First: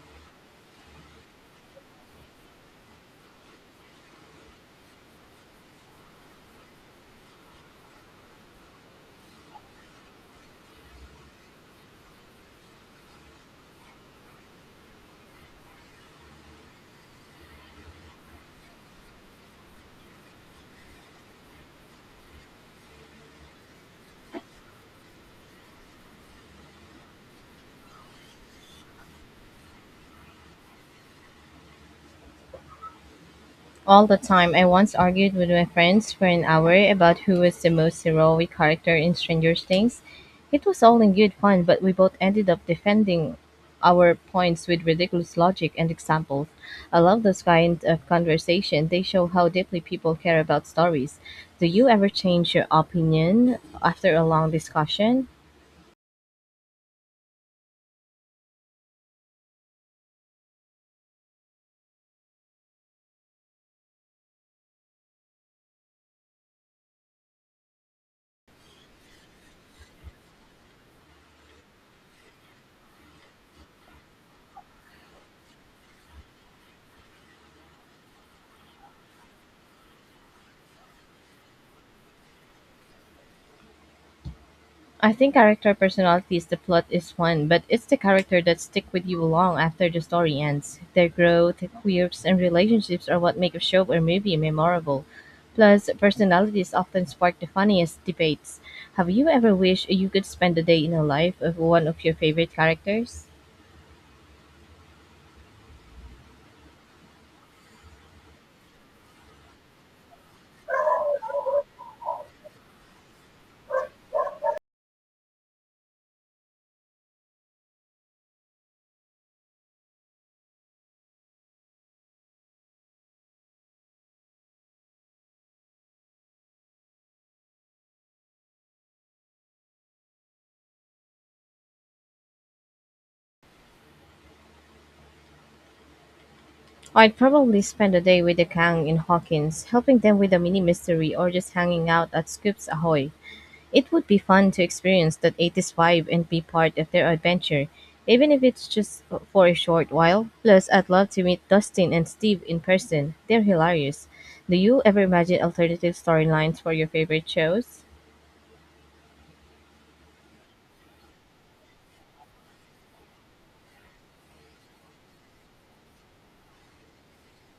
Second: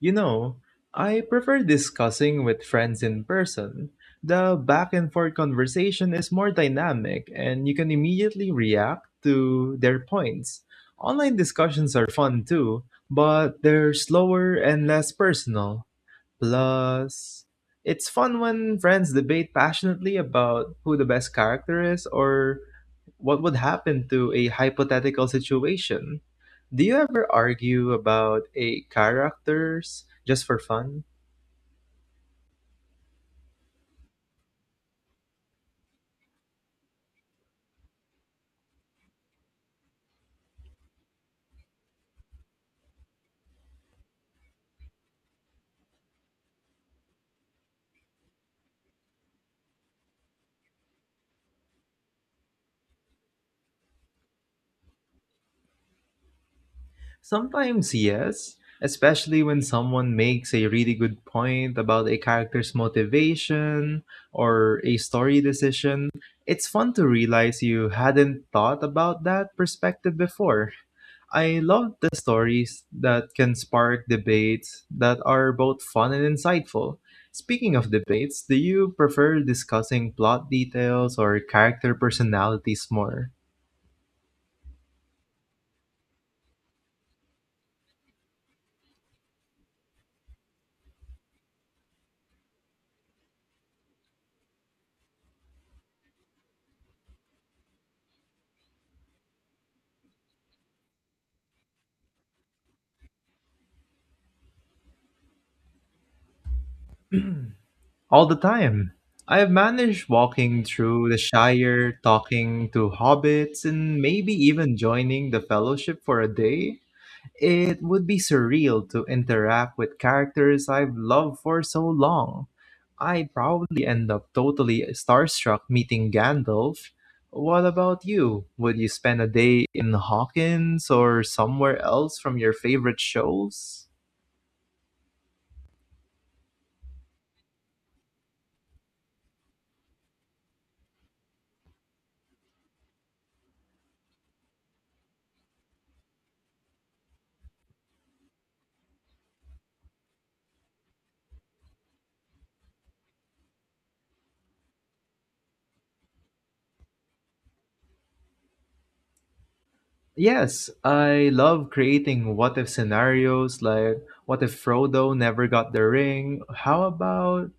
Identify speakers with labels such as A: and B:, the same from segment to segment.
A: You know, I prefer discussing with friends in person. The back and forth conversation is more dynamic and you can immediately react to their points. Online discussions are fun too, but they're slower and less personal. Plus, it's fun when friends debate passionately about who the best character is or what would happen to a hypothetical situation. Do you ever argue about a characters just for fun?
B: All the time. I once argued with my friends for an hour about who was the most heroic character in Stranger Things. It was all in good fun, but we both ended up defending our points with ridiculous logic and examples. I love those kind of conversation. They show how deeply people care about stories. Do you ever change your opinion after a long discussion?
A: Sometimes yes, especially when someone makes a really good point about a character's motivation or a story decision. It's fun to realize you hadn't thought about that perspective before. I love the stories that can spark debates that are both fun and insightful. Speaking of debates, do you prefer discussing plot details or character personalities more?
B: I think character personalities the plot is fun, but it's the character that stick with you long after the story ends. Their growth, quirks, and relationships are what make a show or movie memorable. Plus, personalities often spark the funniest debates. Have you ever wished you could spend a day in the life of one of your favorite characters?
A: All the time. I've managed walking through the Shire, talking to hobbits, and maybe even joining the Fellowship for a day. It would be surreal to interact with characters I've loved for so long. I'd probably end up totally starstruck meeting Gandalf. What about you? Would you spend a day in Hawkins or somewhere else from your favorite shows?
B: I'd probably spend a day with the Kang in Hawkins, helping them with a mini mystery or just hanging out at Scoops Ahoy. It would be fun to experience that 80s vibe and be part of their adventure, even if it's just for a short while. Plus, I'd love to meet Dustin and Steve in person. They're hilarious. Do you ever imagine alternative storylines for your favorite shows?
A: Yes, I love creating what if scenarios like what if Frodo never got the ring? How about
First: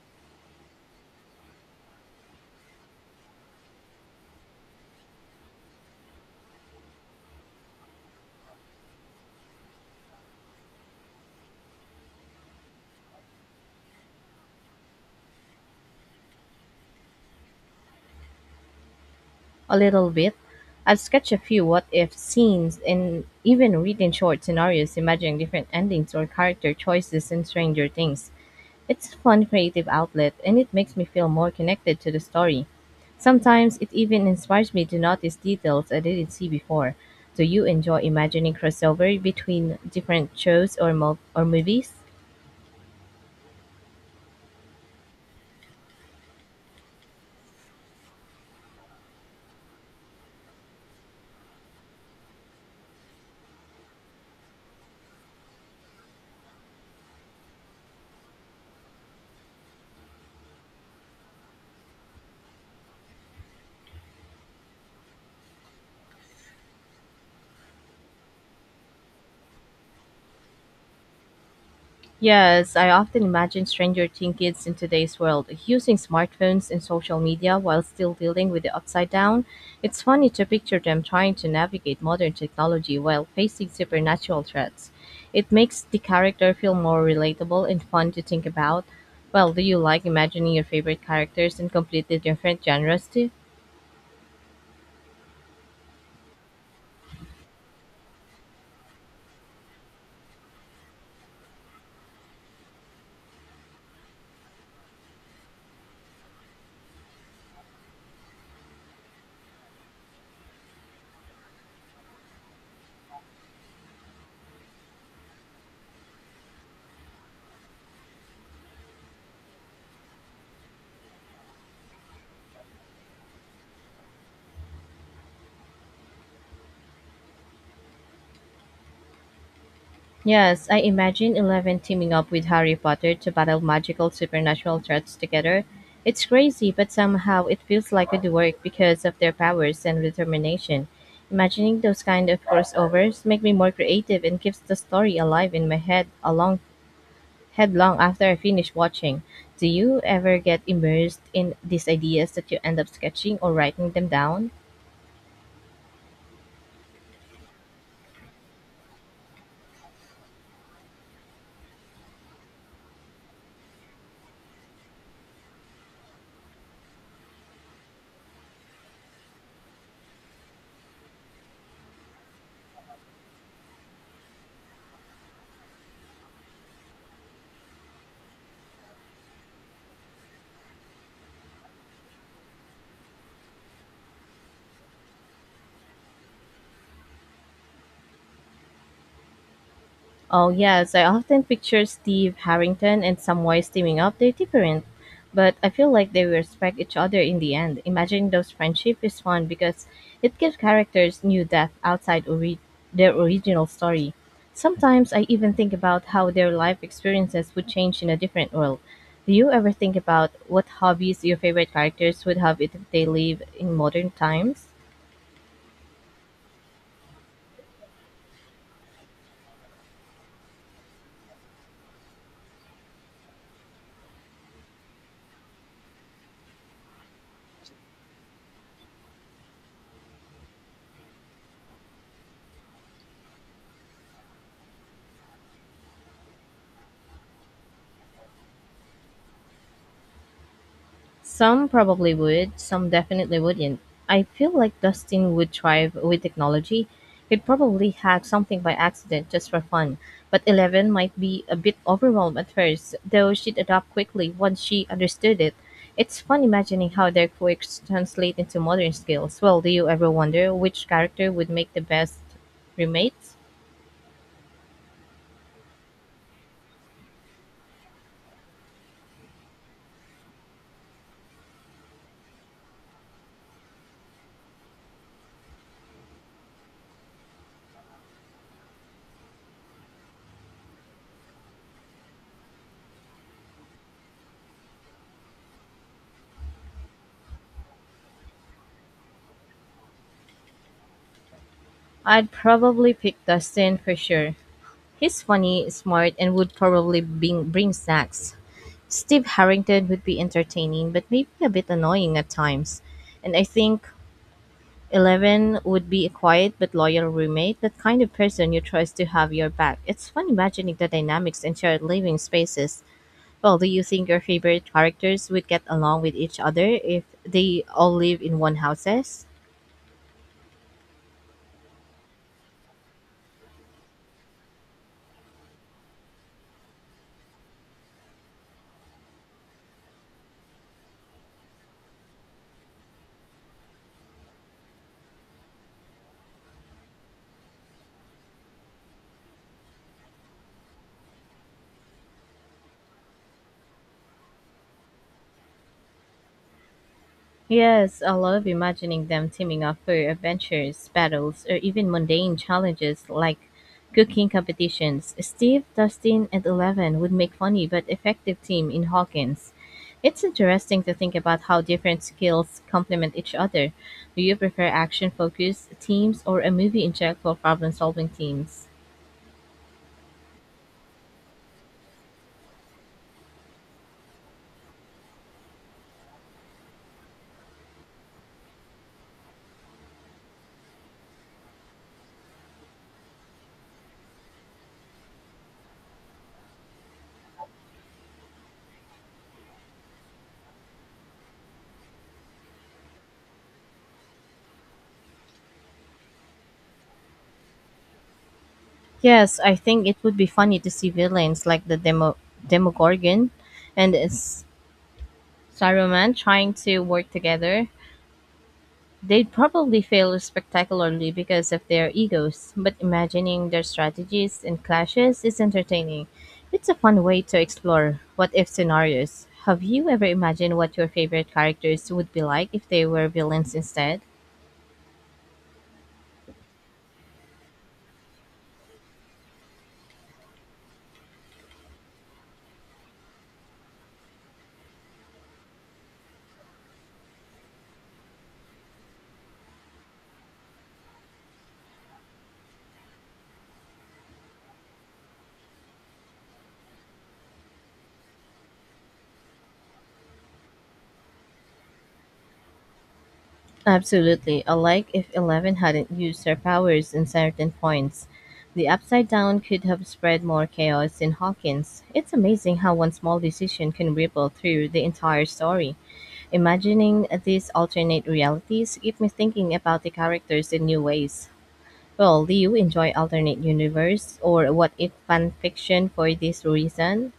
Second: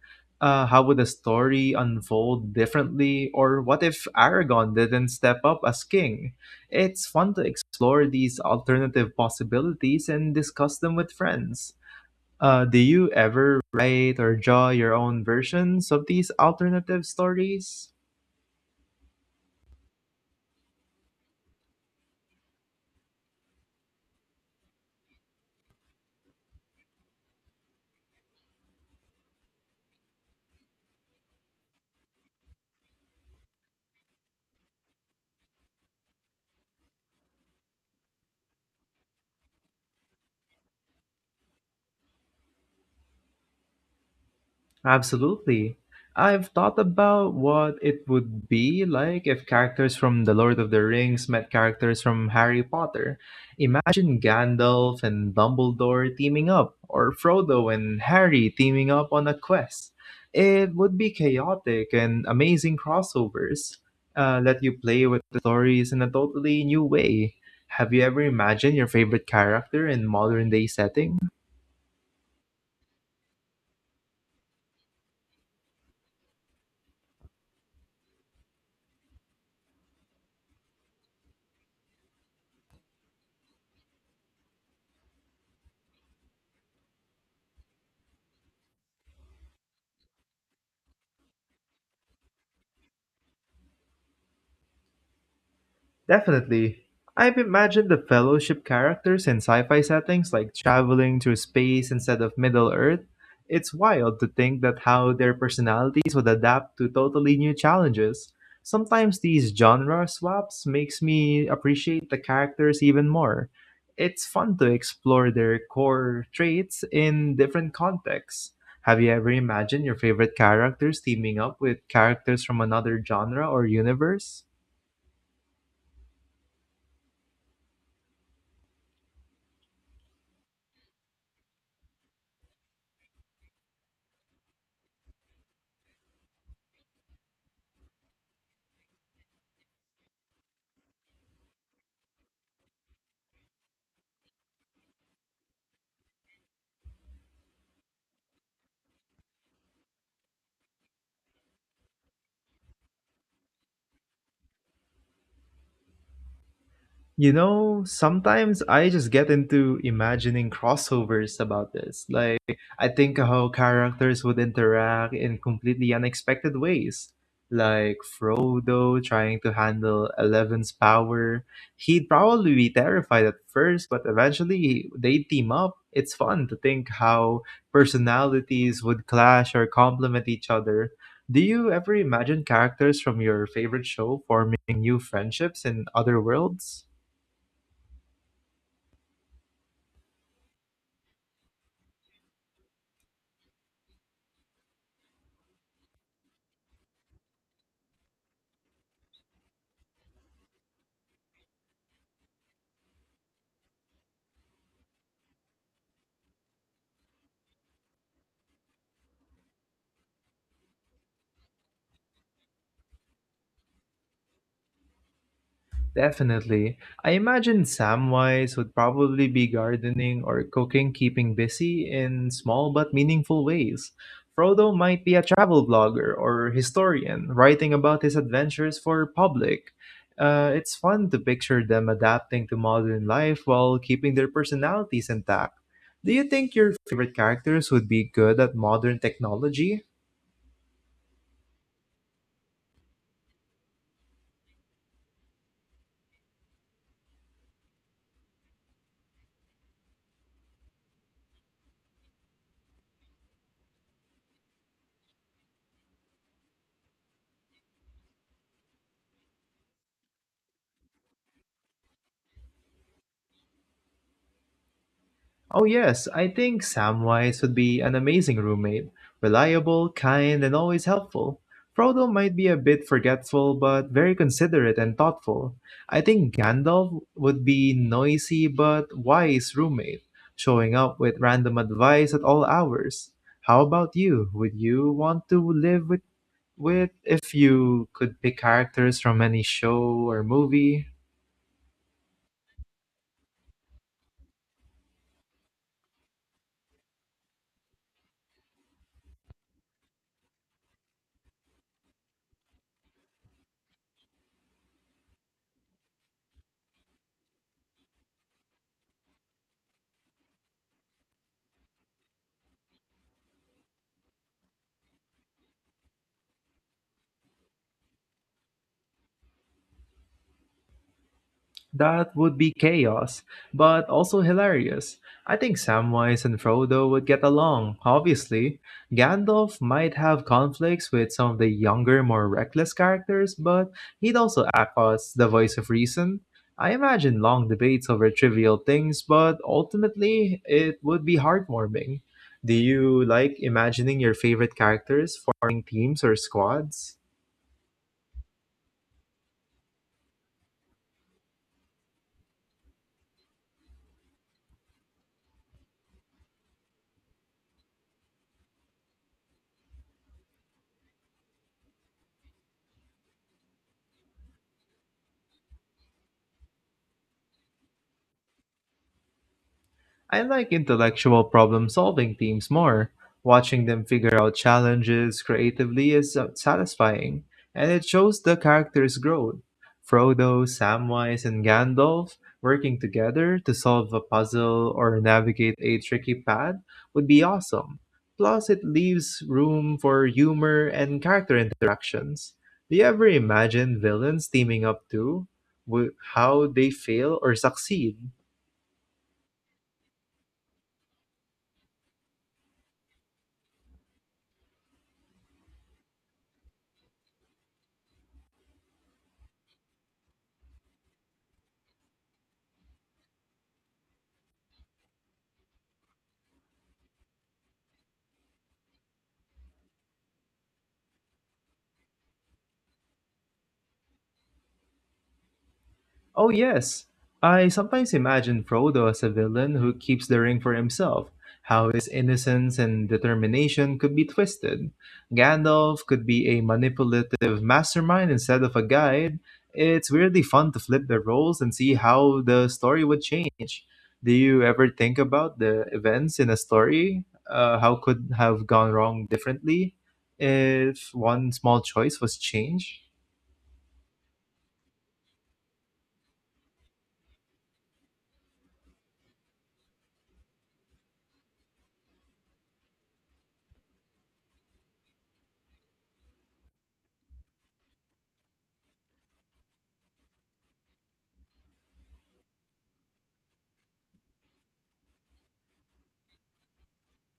A: how would the story unfold differently? Or what if Aragon didn't step up as king? It's fun to explore these alternative possibilities and discuss them with friends. Do you ever write or draw your own versions of these alternative stories?
B: A little bit. I've sketched a few what if scenes and even written short scenarios imagining different endings or character choices in Stranger Things. It's a fun creative outlet and it makes me feel more connected to the story. Sometimes it even inspires me to notice details I didn't see before. Do you enjoy imagining crossover between different shows or, or movies?
A: Absolutely. I've thought about what it would be like if characters from The Lord of the Rings met characters from Harry Potter. Imagine Gandalf and Dumbledore teaming up, or Frodo and Harry teaming up on a quest. It would be chaotic and amazing crossovers. Let you play with the stories in a totally new way. Have you ever imagined your favorite character in modern day setting?
B: Yes, I often imagine stranger teen kids in today's world using smartphones and social media while still dealing with the upside down. It's funny to picture them trying to navigate modern technology while facing supernatural threats. It makes the character feel more relatable and fun to think about. Well, do you like imagining your favorite characters in completely different genres too?
A: Definitely. I've imagined the Fellowship characters in sci fi settings like traveling through space instead of Middle Earth. It's wild to think that how their personalities would adapt to totally new challenges. Sometimes these genre swaps makes me appreciate the characters even more. It's fun to explore their core traits in different contexts. Have you ever imagined your favorite characters teaming up with characters from another genre or universe?
B: Yes, I imagine Eleven teaming up with Harry Potter to battle magical supernatural threats together. It's crazy, but somehow it feels like it would work because of their powers and determination. Imagining those kind of crossovers make me more creative and keeps the story alive in my head along head long after I finish watching. Do you ever get immersed in these ideas that you end up sketching or writing them down?
A: You know, sometimes I just get into imagining crossovers about this. Like, I think how characters would interact in completely unexpected ways. Like Frodo trying to handle Eleven's power. He'd probably be terrified at first, but eventually they team up. It's fun to think how personalities would clash or complement each other. Do you ever imagine characters from your favorite show forming new friendships in other worlds?
B: Oh, yes, I often picture Steve Harrington and Samwise teaming up. They're different, but I feel like they respect each other in the end. Imagining those friendship is fun because it gives characters new depth outside their original story. Sometimes I even think about how their life experiences would change in a different world. Do you ever think about what hobbies your favorite characters would have if they live in modern times?
A: Definitely. I imagine Samwise would probably be gardening or cooking, keeping busy in small but meaningful ways. Frodo might be a travel blogger or historian, writing about his adventures for public. It's fun to picture them adapting to modern life while keeping their personalities intact. Do you think your favorite characters would be good at modern technology?
B: Some probably would, some definitely wouldn't. I feel like Dustin would thrive with technology. He'd probably hack something by accident just for fun. But Eleven might be a bit overwhelmed at first, though she'd adapt quickly once she understood it. It's fun imagining how their quirks translate into modern skills. Well, do you ever wonder which character would make the best roommates?
A: Oh, yes, I think Samwise would be an amazing roommate. Reliable, kind, and always helpful. Frodo might be a bit forgetful, but very considerate and thoughtful. I think Gandalf would be noisy but wise roommate, showing up with random advice at all hours. How about you? Would you want to live with if you could pick characters from any show or movie?
B: I'd probably pick Dustin for sure. He's funny, smart, and would probably bring snacks. Steve Harrington would be entertaining, but maybe a bit annoying at times. And I think Eleven would be a quiet but loyal roommate, that kind of person you trust to have your back. It's fun imagining the dynamics in shared living spaces. Well, do you think your favorite characters would get along with each other if they all live in one houses?
A: That would be chaos, but also hilarious. I think Samwise and Frodo would get along, obviously. Gandalf might have conflicts with some of the younger, more reckless characters, but he'd also act as the voice of reason. I imagine long debates over trivial things, but ultimately it would be heartwarming. Do you like imagining your favorite characters forming teams or squads?
B: Yes, I love imagining them teaming up for adventures, battles, or even mundane challenges like cooking competitions. Steve, Dustin, and Eleven would make funny but effective team in Hawkins. It's interesting to think about how different skills complement each other. Do you prefer action-focused teams or a movie-injectable problem-solving teams?
A: I like intellectual problem solving teams more. Watching them figure out challenges creatively is satisfying, and it shows the characters' growth. Frodo, Samwise, and Gandalf working together to solve a puzzle or navigate a tricky path would be awesome. Plus, it leaves room for humor and character interactions. Do you ever imagine villains teaming up too? How they fail or succeed?
B: Yes, I think it would be funny to see villains like the Demogorgon and Saruman trying to work together. They'd probably fail spectacularly because of their egos, but imagining their strategies and clashes is entertaining. It's a fun way to explore what if scenarios. Have you ever imagined what your favorite characters would be like if they were villains instead?
A: Oh, yes. I sometimes imagine Frodo as a villain who keeps the ring for himself, how his innocence and determination could be twisted. Gandalf could be a manipulative mastermind instead of a guide. It's weirdly fun to flip the roles and see how the story would change. Do you ever think about the events in a story? How could have gone wrong differently if one small choice was changed?
B: Absolutely. I like if Eleven hadn't used her powers in certain points. The upside down could have spread more chaos in Hawkins. It's amazing how one small decision can ripple through the entire story. Imagining these alternate realities get me thinking about the characters in new ways. Well, do you enjoy alternate universe or what if fan fiction for this reason?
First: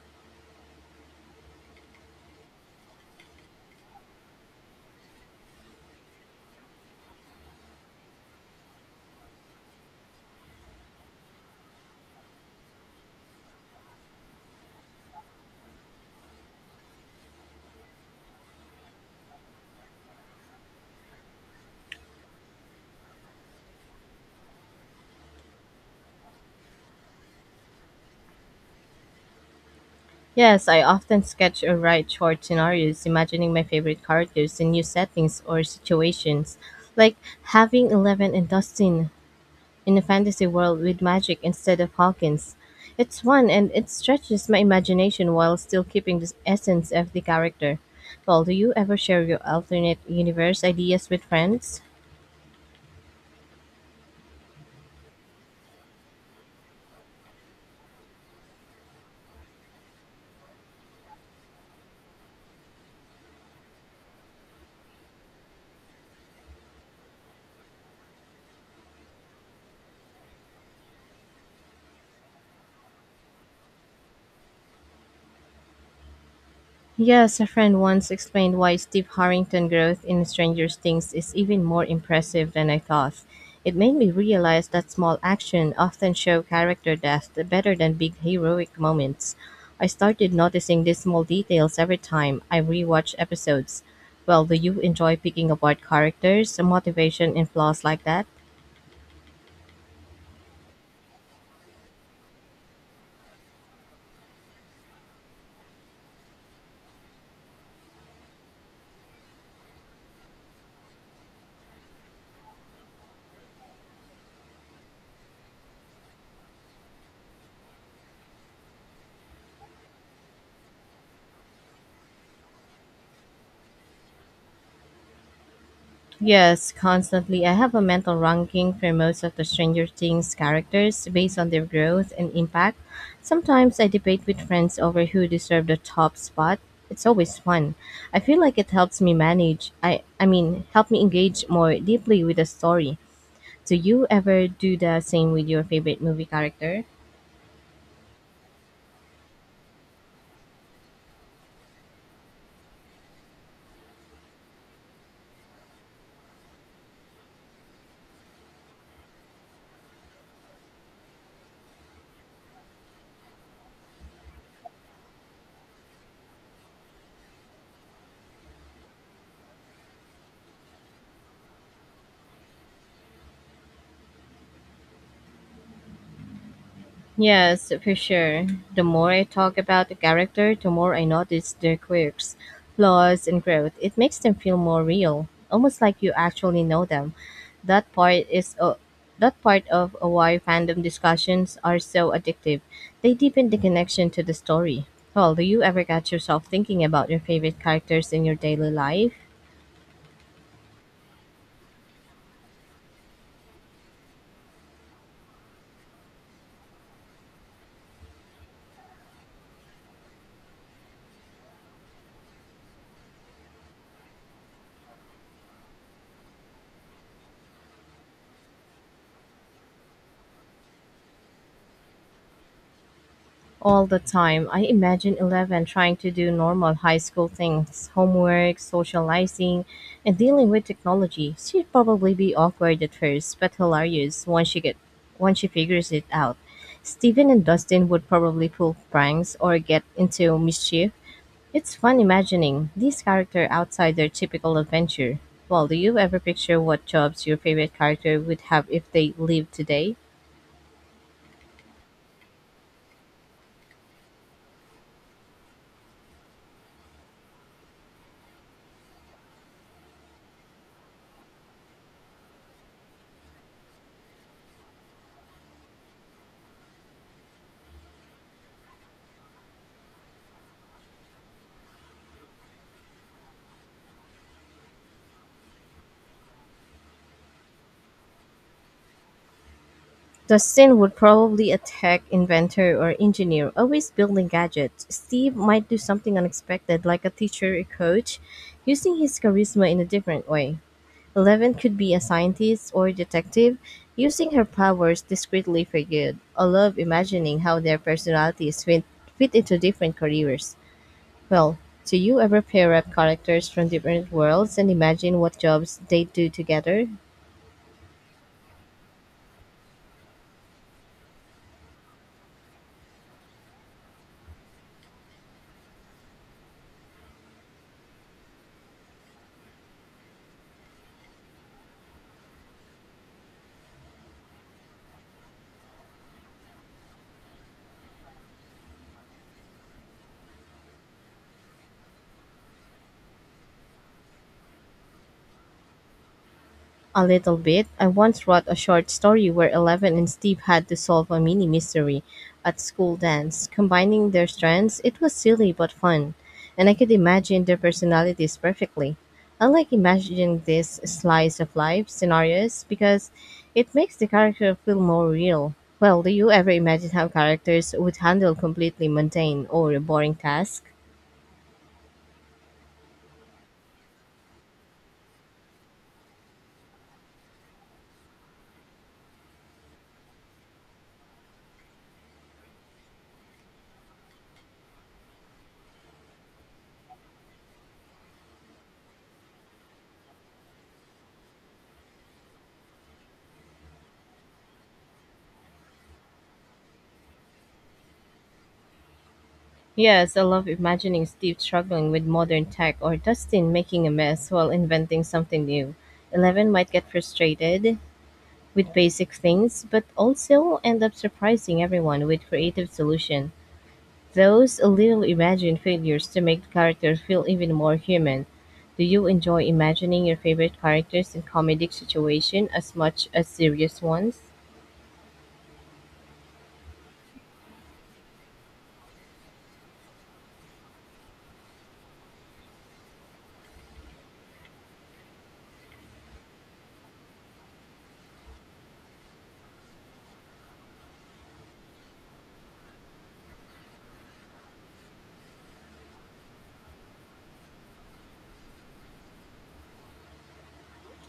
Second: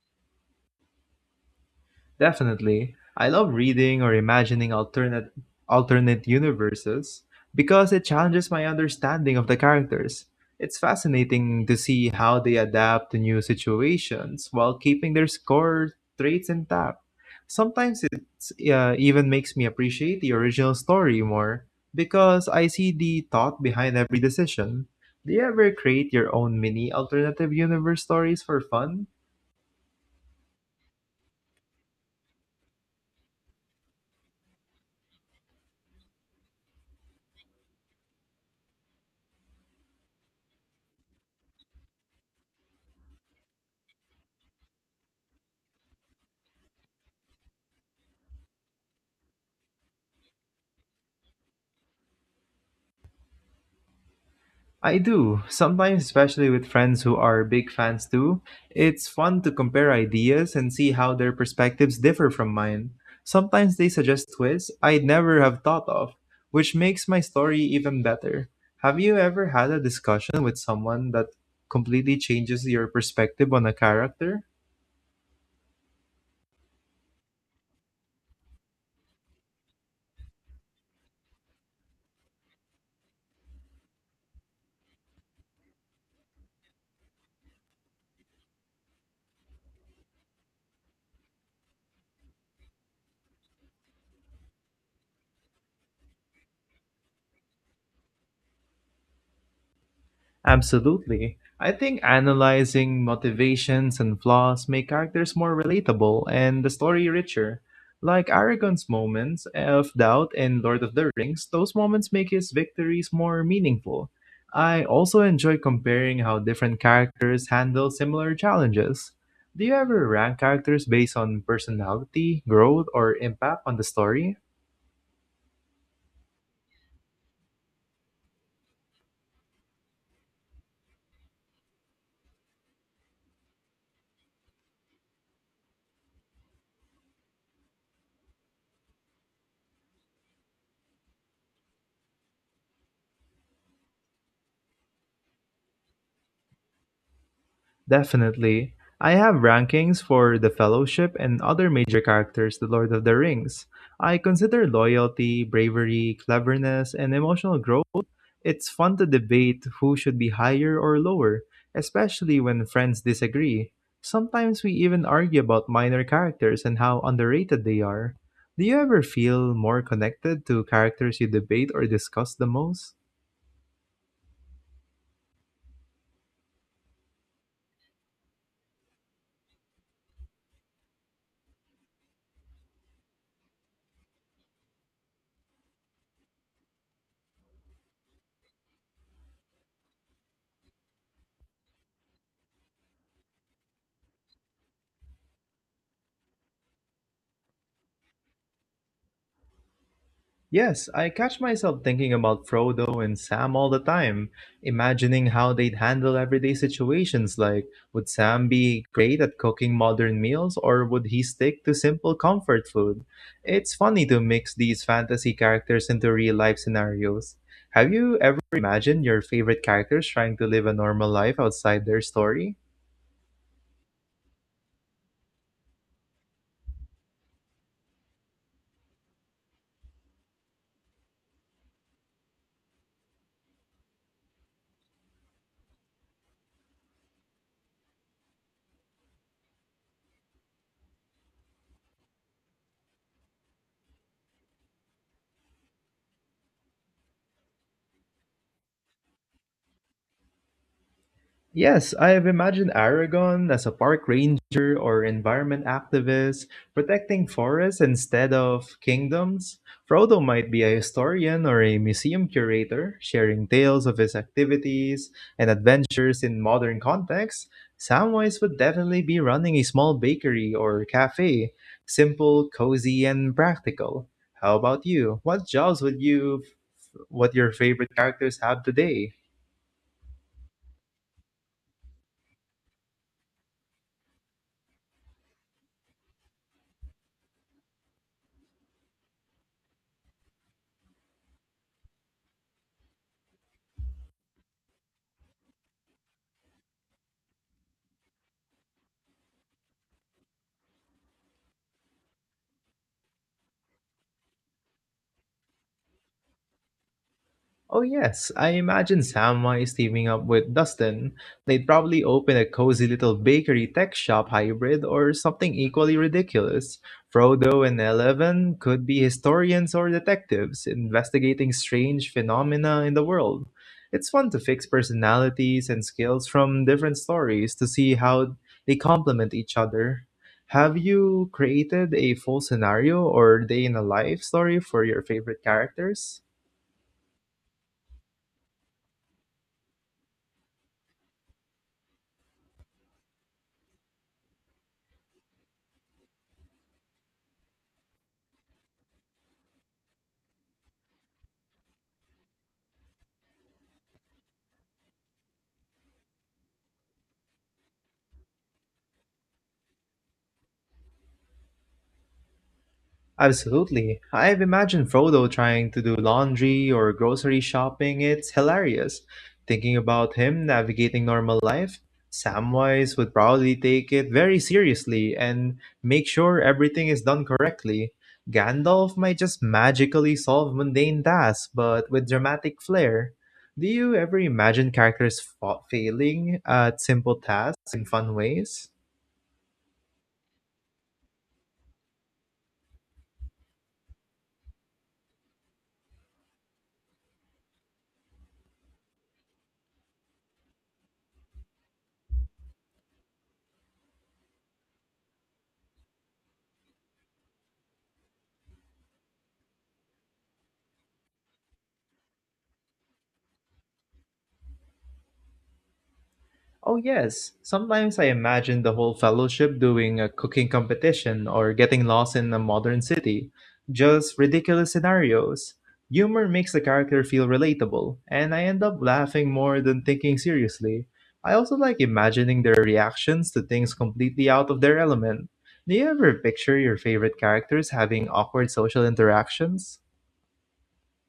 A: Definitely. I love reading or imagining alternate universes because it challenges my understanding of the characters. It's fascinating to see how they adapt to new situations while keeping their core traits intact. Sometimes it even makes me appreciate the original story more because I see the thought behind every decision. Do you ever create your own mini alternative universe stories for fun?
B: Yes, I often sketch or write short scenarios imagining my favorite characters in new settings or situations, like having Eleven and Dustin in a fantasy world with magic instead of Hawkins. It's fun and it stretches my imagination while still keeping the essence of the character. Well, do you ever share your alternate universe ideas with friends?
A: I do, sometimes, especially with friends who are big fans too. It's fun to compare ideas and see how their perspectives differ from mine. Sometimes they suggest twists I'd never have thought of, which makes my story even better. Have you ever had a discussion with someone that completely changes your perspective on a character?
B: Yes, a friend once explained why Steve Harrington growth in Stranger Things is even more impressive than I thought. It made me realize that small action often show character depth better than big heroic moments. I started noticing these small details every time I rewatch episodes. Well, do you enjoy picking apart characters, motivation, and flaws like that?
A: Absolutely. I think analyzing motivations and flaws make characters more relatable and the story richer. Like Aragon's moments of doubt in Lord of the Rings, those moments make his victories more meaningful. I also enjoy comparing how different characters handle similar challenges. Do you ever rank characters based on personality, growth, or impact on the story?
B: Yes, constantly. I have a mental ranking for most of the Stranger Things characters based on their growth and impact. Sometimes I debate with friends over who deserved the top spot. It's always fun. I feel like it helps me manage. I mean, help me engage more deeply with the story. Do you ever do the same with your favorite movie character?
A: Definitely. I have rankings for The Fellowship and other major characters, The Lord of the Rings. I consider loyalty, bravery, cleverness, and emotional growth. It's fun to debate who should be higher or lower, especially when friends disagree. Sometimes we even argue about minor characters and how underrated they are. Do you ever feel more connected to characters you debate or discuss the most?
B: Yes, for sure. The more I talk about the character, the more I notice their quirks, flaws, and growth. It makes them feel more real, almost like you actually know them. That part is, that part of why fandom discussions are so addictive. They deepen the connection to the story. Well, do you ever catch yourself thinking about your favorite characters in your daily life?
A: Yes, I catch myself thinking about Frodo and Sam all the time, imagining how they'd handle everyday situations like would Sam be great at cooking modern meals or would he stick to simple comfort food? It's funny to mix these fantasy characters into real life scenarios. Have you ever imagined your favorite characters trying to live a normal life outside their story?
B: All the time. I imagine Eleven trying to do normal high school things homework, socializing, and dealing with technology. She'd probably be awkward at first, but hilarious once she figures it out. Steven and Dustin would probably pull pranks or get into mischief. It's fun imagining these character outside their typical adventure. Well, do you ever picture what jobs your favorite character would have if they lived today?
A: Yes, I have imagined Aragon as a park ranger or environment activist protecting forests instead of kingdoms. Frodo might be a historian or a museum curator, sharing tales of his activities and adventures in modern contexts. Samwise would definitely be running a small bakery or cafe, simple, cozy, and practical. How about you? What jobs would you, what your favorite characters have today?
B: The Sin would probably attack inventor or engineer always building gadgets. Steve might do something unexpected like a teacher or coach, using his charisma in a different way. Eleven could be a scientist or detective, using her powers discreetly for good. I love imagining how their personalities fit into different careers. Well, do you ever pair up characters from different worlds and imagine what jobs they do together?
A: Oh, yes. I imagine Samwise is teaming up with Dustin. They'd probably open a cozy little bakery tech shop hybrid or something equally ridiculous. Frodo and Eleven could be historians or detectives investigating strange phenomena in the world. It's fun to fix personalities and skills from different stories to see how they complement each other. Have you created a full scenario or day in a life story for your favorite characters?
B: A little bit. I once wrote a short story where Eleven and Steve had to solve a mini mystery at school dance, combining their strengths. It was silly but fun, and I could imagine their personalities perfectly. I like imagining these slice of life scenarios because it makes the character feel more real. Well, do you ever imagine how characters would handle completely mundane or boring tasks?
A: Absolutely. I've imagined Frodo trying to do laundry or grocery shopping. It's hilarious. Thinking about him navigating normal life, Samwise would probably take it very seriously and make sure everything is done correctly. Gandalf might just magically solve mundane tasks, but with dramatic flair. Do you ever imagine characters failing at simple tasks in fun ways?
B: Yes, I love imagining Steve struggling with modern tech or Dustin making a mess while inventing something new. Eleven might get frustrated with basic things, but also end up surprising everyone with creative solution. Those little imagined failures to make the characters feel even more human. Do you enjoy imagining your favorite characters in comedic situation as much as serious ones?
A: Oh, yes. Sometimes I imagine the whole fellowship doing a cooking competition or getting lost in a modern city. Just ridiculous scenarios. Humor makes the character feel relatable, and I end up laughing more than thinking seriously. I also like imagining their reactions to things completely out of their element. Do you ever picture your favorite characters having awkward social interactions?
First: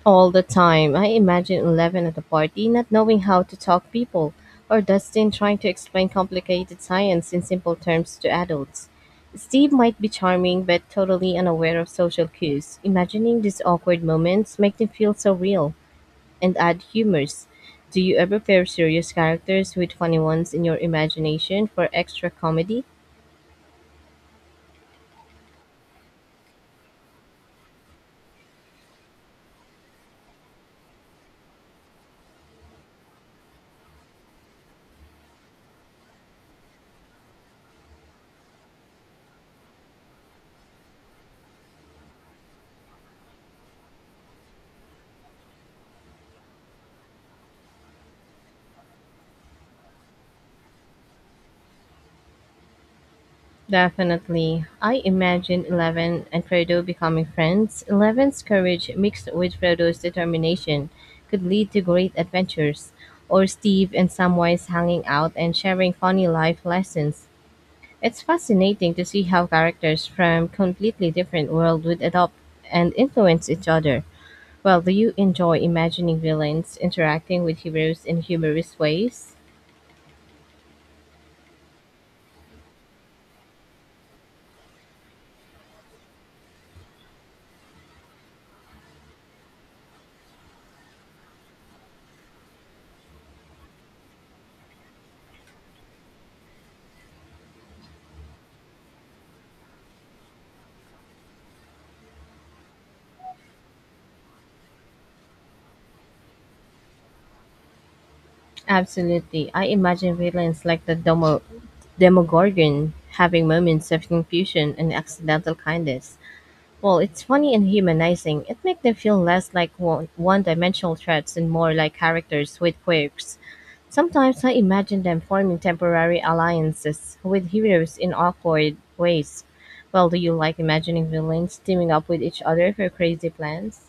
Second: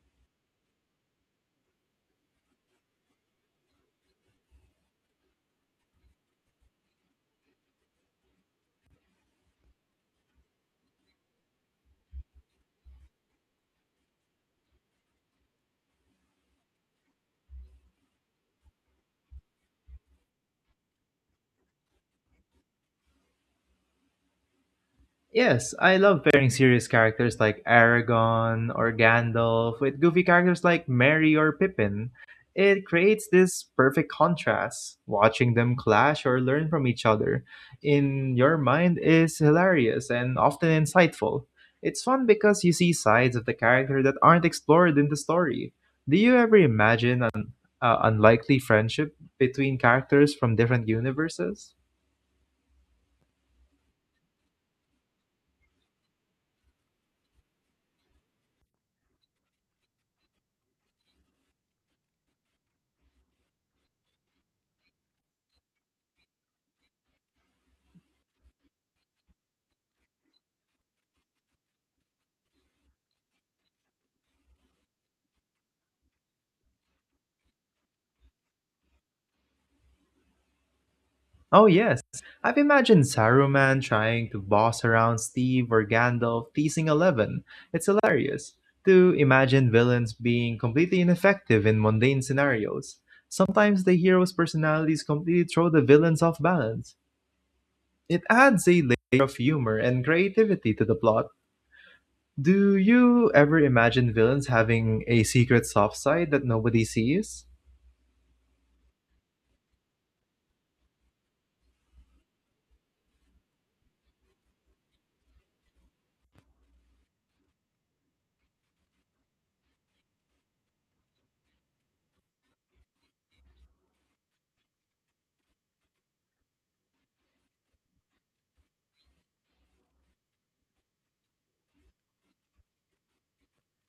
B: All the time. I imagine Eleven at a party not knowing how to talk people, or Dustin trying to explain complicated science in simple terms to adults. Steve might be charming but totally unaware of social cues. Imagining these awkward moments make them feel so real and add humors. Do you ever pair serious characters with funny ones in your imagination for extra comedy?
A: Yes, I love pairing serious characters like Aragon or Gandalf with goofy characters like Merry or Pippin. It creates this perfect contrast. Watching them clash or learn from each other in your mind is hilarious and often insightful. It's fun because you see sides of the character that aren't explored in the story. Do you ever imagine an unlikely friendship between characters from different universes?
B: Definitely. I imagine Eleven and Frodo becoming friends. Eleven's courage mixed with Frodo's determination could lead to great adventures, or Steve and Samwise hanging out and sharing funny life lessons. It's fascinating to see how characters from completely different worlds would adopt and influence each other. Well, do you enjoy imagining villains interacting with heroes in humorous ways?
A: Oh, yes. I've imagined Saruman trying to boss around Steve or Gandalf teasing Eleven. It's hilarious to imagine villains being completely ineffective in mundane scenarios. Sometimes the hero's personalities completely throw the villains off balance. It adds a layer of humor and creativity to the plot. Do you ever imagine villains having a secret soft side that nobody sees?
B: Absolutely. I imagine villains like the Demogorgon having moments of confusion and accidental kindness. Well, it's funny and humanizing. It makes them feel less like one dimensional threats and more like characters with quirks. Sometimes I imagine them forming temporary alliances with heroes in awkward ways. Well, do you like imagining villains teaming up with each other for crazy plans?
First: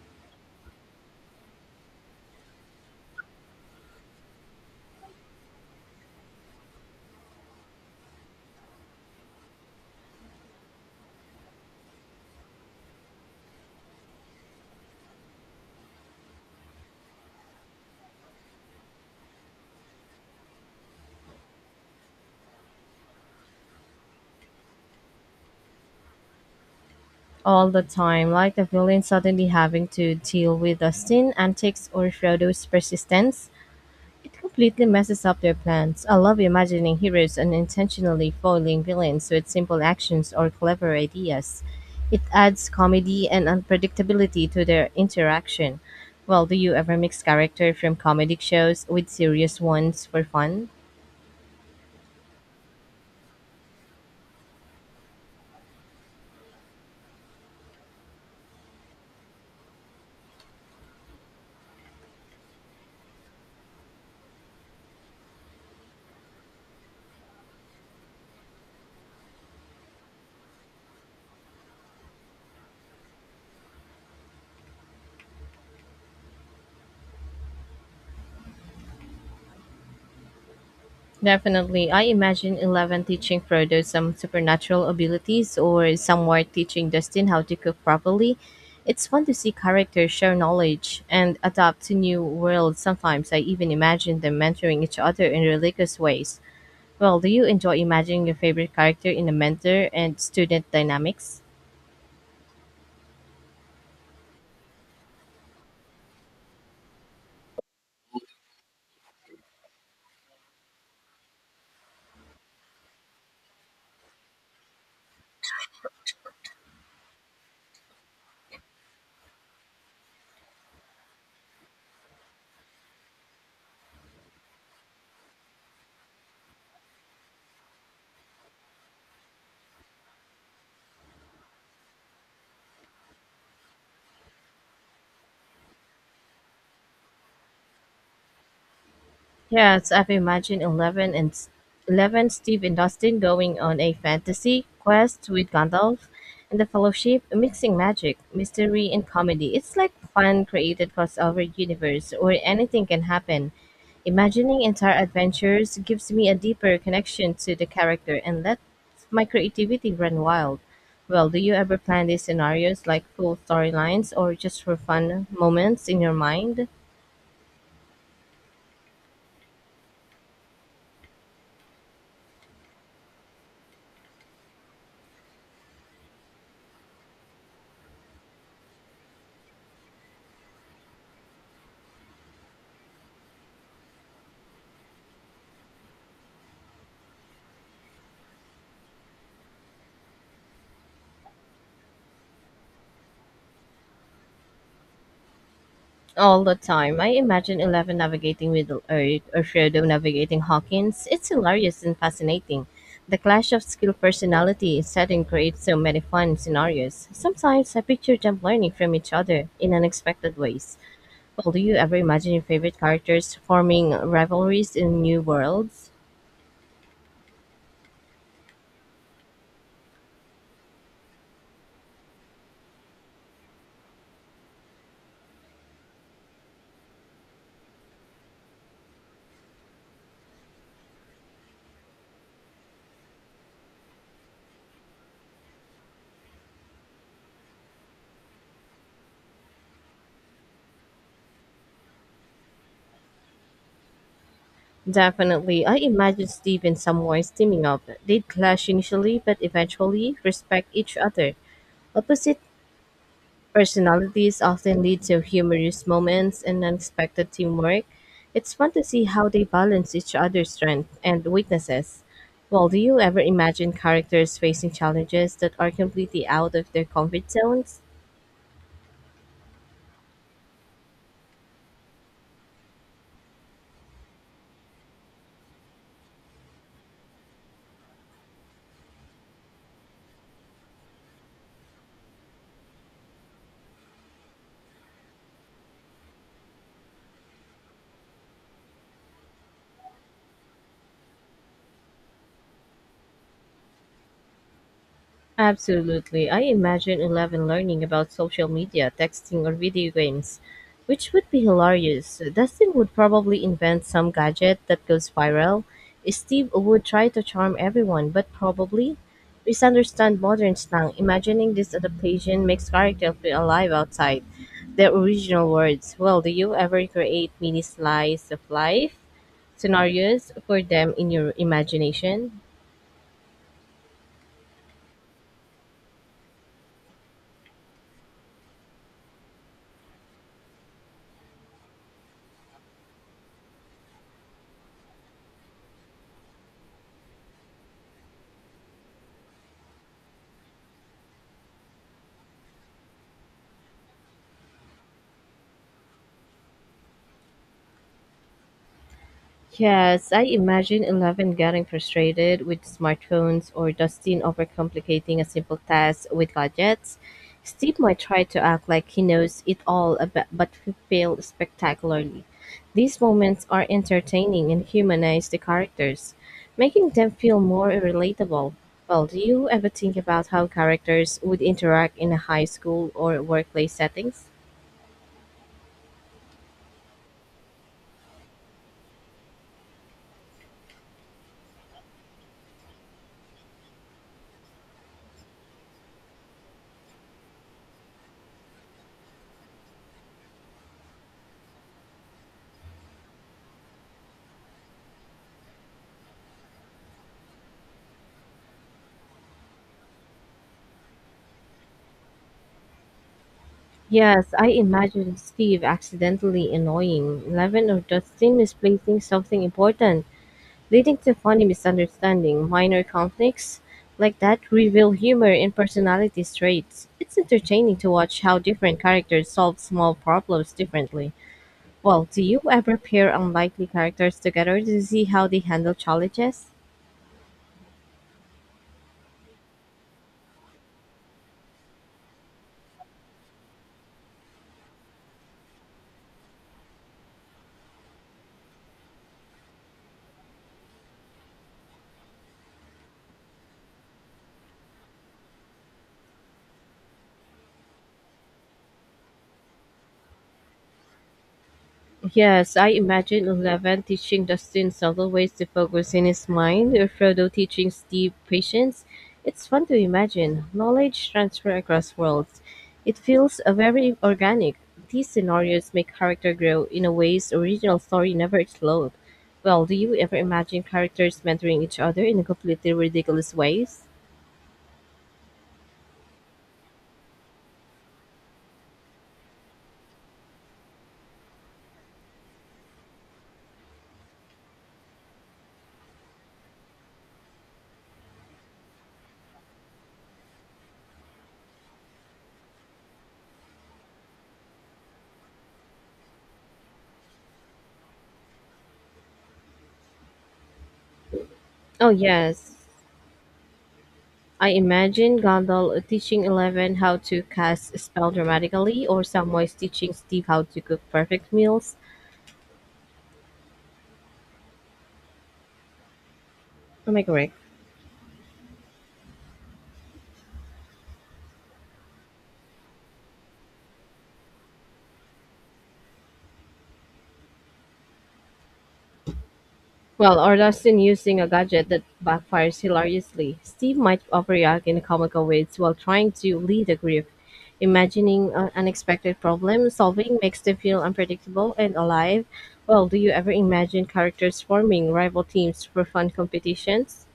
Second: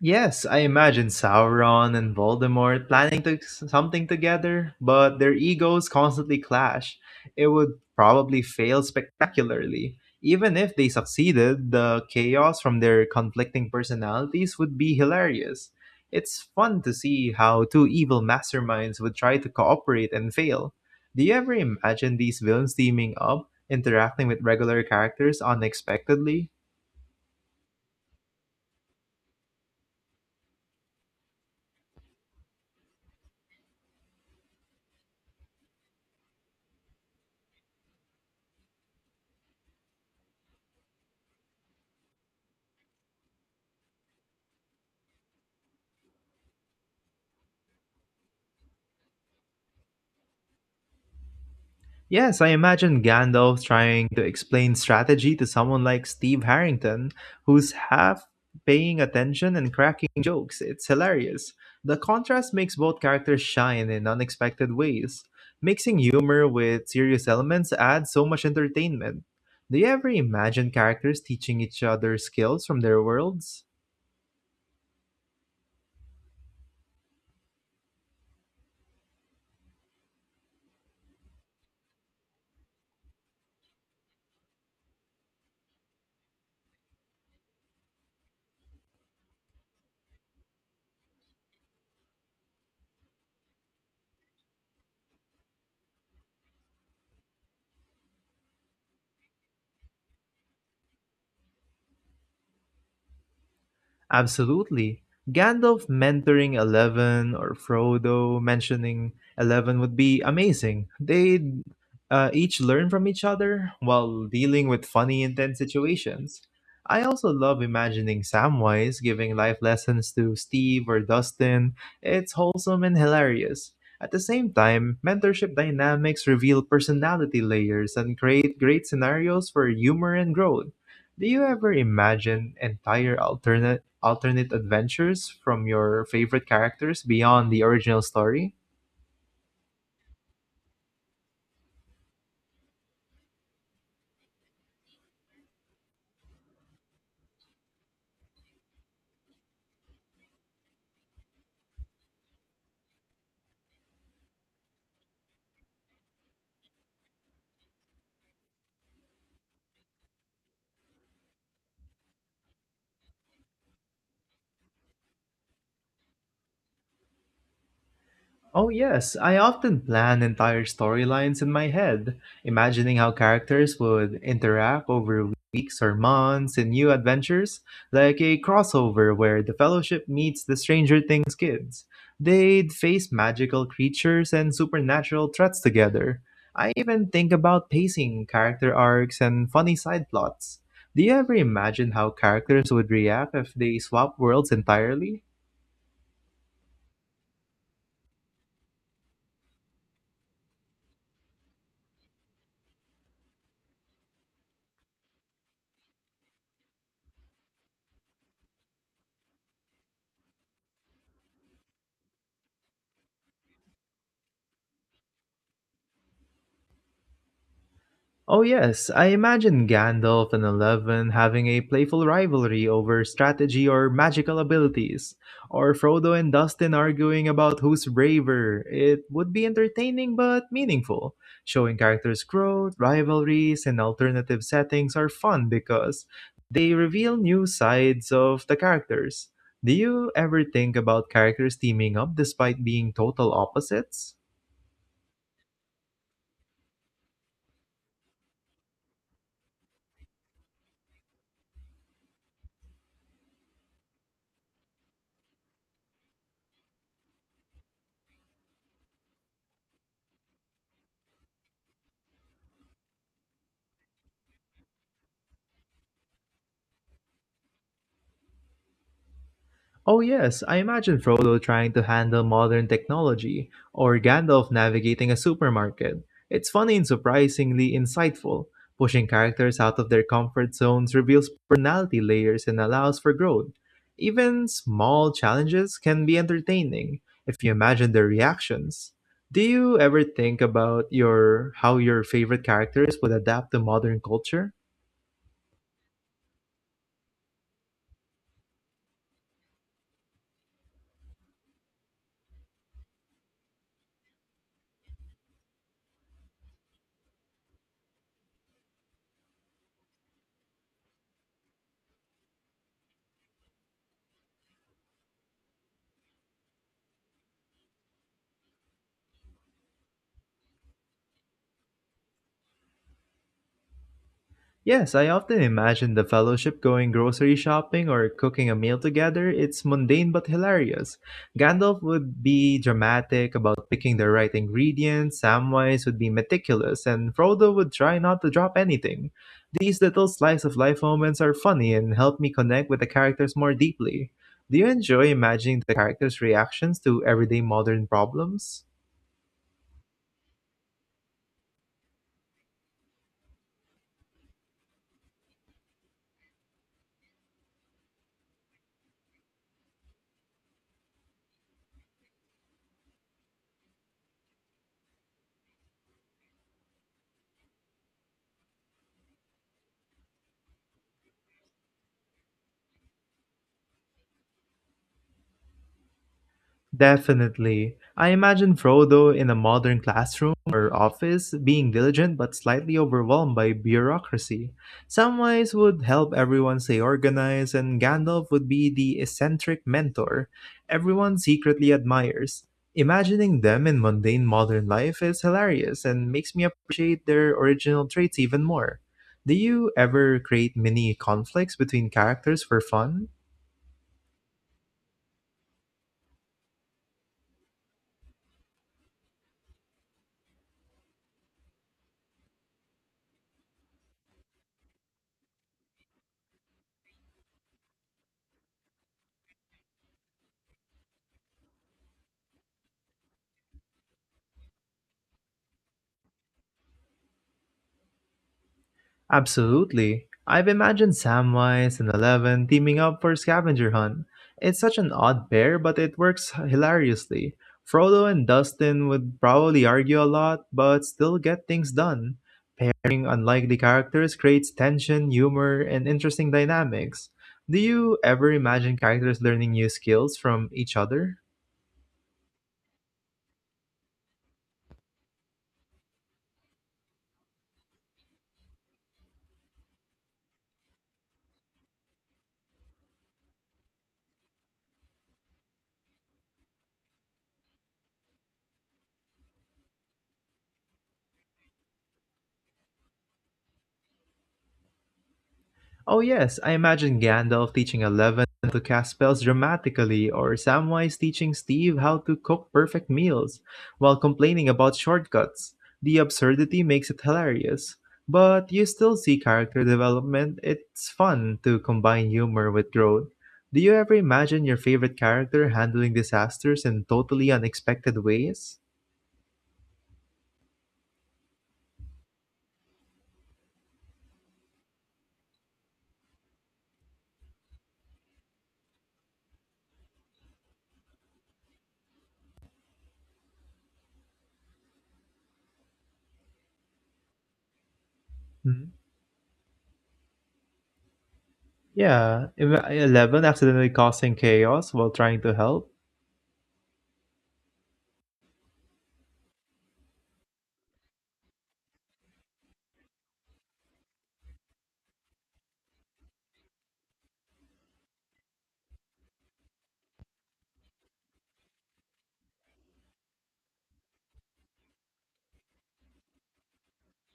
A: Yes, I imagine Sauron and Voldemort planning to something together, but their egos constantly clash. It would probably fail spectacularly. Even if they succeeded, the chaos from their conflicting personalities would be hilarious. It's fun to see how two evil masterminds would try to cooperate and fail. Do you ever imagine these villains teaming up, interacting with regular characters unexpectedly?
B: All the time, like the villain suddenly having to deal with Dustin's antics or Frodo's persistence. It completely messes up their plans. I love imagining heroes unintentionally foiling villains with simple actions or clever ideas. It adds comedy and unpredictability to their interaction. Well, do you ever mix character from comedic shows with serious ones for fun?
A: Yes, I imagine Gandalf trying to explain strategy to someone like Steve Harrington, who's half paying attention and cracking jokes. It's hilarious. The contrast makes both characters shine in unexpected ways. Mixing humor with serious elements adds so much entertainment. Do you ever imagine characters teaching each other skills from their worlds?
B: Definitely. I imagine Eleven teaching Frodo some supernatural abilities or somewhere teaching Dustin how to cook properly. It's fun to see characters share knowledge and adapt to new worlds. Sometimes I even imagine them mentoring each other in religious ways. Well, do you enjoy imagining your favorite character in a mentor and student dynamics?
A: Absolutely. Gandalf mentoring Eleven or Frodo mentioning Eleven would be amazing. They'd each learn from each other while dealing with funny, intense situations. I also love imagining Samwise giving life lessons to Steve or Dustin. It's wholesome and hilarious. At the same time, mentorship dynamics reveal personality layers and create great scenarios for humor and growth. Do you ever imagine entire alternate adventures from your favorite characters beyond the original story?
B: Yes, I've imagined Eleven, Steve, and Dustin going on a fantasy quest with Gandalf and the Fellowship, mixing magic, mystery, and comedy. It's like fun created crossover universe where anything can happen. Imagining entire adventures gives me a deeper connection to the character and lets my creativity run wild. Well, do you ever plan these scenarios like full storylines or just for fun moments in your mind?
A: Oh, yes, I often plan entire storylines in my head, imagining how characters would interact over weeks or months in new adventures, like a crossover where the Fellowship meets the Stranger Things kids. They'd face magical creatures and supernatural threats together. I even think about pacing character arcs and funny side plots. Do you ever imagine how characters would react if they swap worlds entirely?
B: All the time. I imagine Eleven navigating Middle Earth or Frodo navigating Hawkins. It's hilarious and fascinating. The clash of skill personality setting creates so many fun scenarios. Sometimes I picture them learning from each other in unexpected ways. Well, do you ever imagine your favorite characters forming rivalries in new worlds?
A: Oh, yes, I imagine Gandalf and Eleven having a playful rivalry over strategy or magical abilities, or Frodo and Dustin arguing about who's braver. It would be entertaining but meaningful. Showing characters' growth, rivalries, and alternative settings are fun because they reveal new sides of the characters. Do you ever think about characters teaming up despite being total opposites?
B: Definitely. I imagine Steve and Samwise teaming up. They'd clash initially, but eventually respect each other. Opposite personalities often lead to humorous moments and unexpected teamwork. It's fun to see how they balance each other's strengths and weaknesses. Well, do you ever imagine characters facing challenges that are completely out of their comfort zones?
A: Oh, yes, I imagine Frodo trying to handle modern technology, or Gandalf navigating a supermarket. It's funny and surprisingly insightful. Pushing characters out of their comfort zones reveals personality layers and allows for growth. Even small challenges can be entertaining if you imagine their reactions. Do you ever think about your how your favorite characters would adapt to modern culture?
B: Absolutely. I imagine Eleven learning about social media, texting, or video games, which would be hilarious. Dustin would probably invent some gadget that goes viral. Steve would try to charm everyone, but probably misunderstand modern slang. Imagining this adaptation makes characters feel alive outside their original words. Well, do you ever create mini slice of life scenarios for them in your imagination?
A: Yes, I often imagine the fellowship going grocery shopping or cooking a meal together. It's mundane but hilarious. Gandalf would be dramatic about picking the right ingredients, Samwise would be meticulous, and Frodo would try not to drop anything. These little slice of life moments are funny and help me connect with the characters more deeply. Do you enjoy imagining the characters' reactions to everyday modern problems?
B: Yes, I imagine Eleven getting frustrated with smartphones or Dustin overcomplicating a simple task with gadgets. Steve might try to act like he knows it all about, but fail spectacularly. These moments are entertaining and humanize the characters, making them feel more relatable. Well, do you ever think about how characters would interact in a high school or workplace settings?
A: Definitely. I imagine Frodo in a modern classroom or office being diligent but slightly overwhelmed by bureaucracy. Samwise would help everyone stay organized, and Gandalf would be the eccentric mentor everyone secretly admires. Imagining them in mundane modern life is hilarious and makes me appreciate their original traits even more. Do you ever create mini conflicts between characters for fun?
B: Yes, I imagine Steve accidentally annoying Levin or Dustin misplacing something important, leading to funny misunderstanding. Minor conflicts like that reveal humor and personality traits. It's entertaining to watch how different characters solve small problems differently. Well, do you ever pair unlikely characters together to see how they handle challenges?
A: Absolutely. I've imagined Samwise and Eleven teaming up for a scavenger hunt. It's such an odd pair, but it works hilariously. Frodo and Dustin would probably argue a lot, but still get things done. Pairing unlikely characters creates tension, humor, and interesting dynamics. Do you ever imagine characters learning new skills from each other?
B: Yes, I imagine Eleven teaching the students subtle ways to focus in his mind, or Frodo teaching Steve patience. It's fun to imagine knowledge transfer across worlds. It feels very organic. These scenarios make character grow in a ways original story never explored. Well, do you ever imagine characters mentoring each other in completely ridiculous ways?
A: Oh yes, I imagine Gandalf teaching Eleven to cast spells dramatically, or Samwise teaching Steve how to cook perfect meals, while complaining about shortcuts. The absurdity makes it hilarious. But you still see character development. It's fun to combine humor with growth. Do you ever imagine your favorite character handling disasters in totally unexpected ways?
B: Oh yes, I imagine Gondal teaching Eleven how to cast a spell dramatically, or Samwise teaching Steve how to cook perfect meals. Am I correct?
A: Hmm. Yeah, Eleven accidentally causing chaos while trying to help.
B: Well, or Dustin using a gadget that backfires hilariously. Steve might overreact in comical ways while trying to lead a group. Imagining unexpected problem solving makes them feel unpredictable and alive. Well, do you ever imagine characters forming rival teams for fun competitions?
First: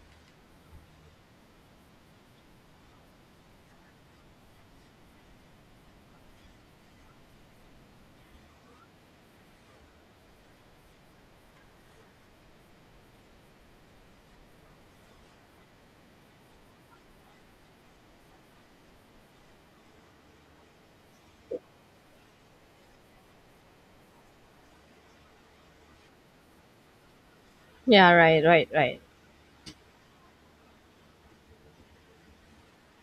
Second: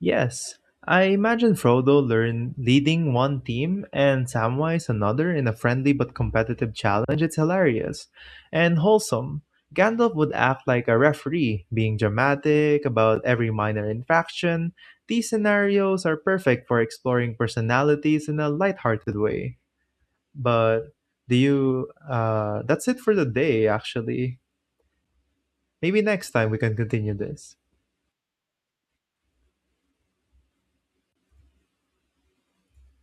A: Yes, I imagine Frodo learn leading one team and Samwise another in a friendly but competitive challenge. It's hilarious and wholesome. Gandalf would act like a referee, being dramatic about every minor infraction. These scenarios are perfect for exploring personalities in a lighthearted way. But do you? That's it for the day, actually. Maybe next time we can continue this.
B: Yeah, right, right, right.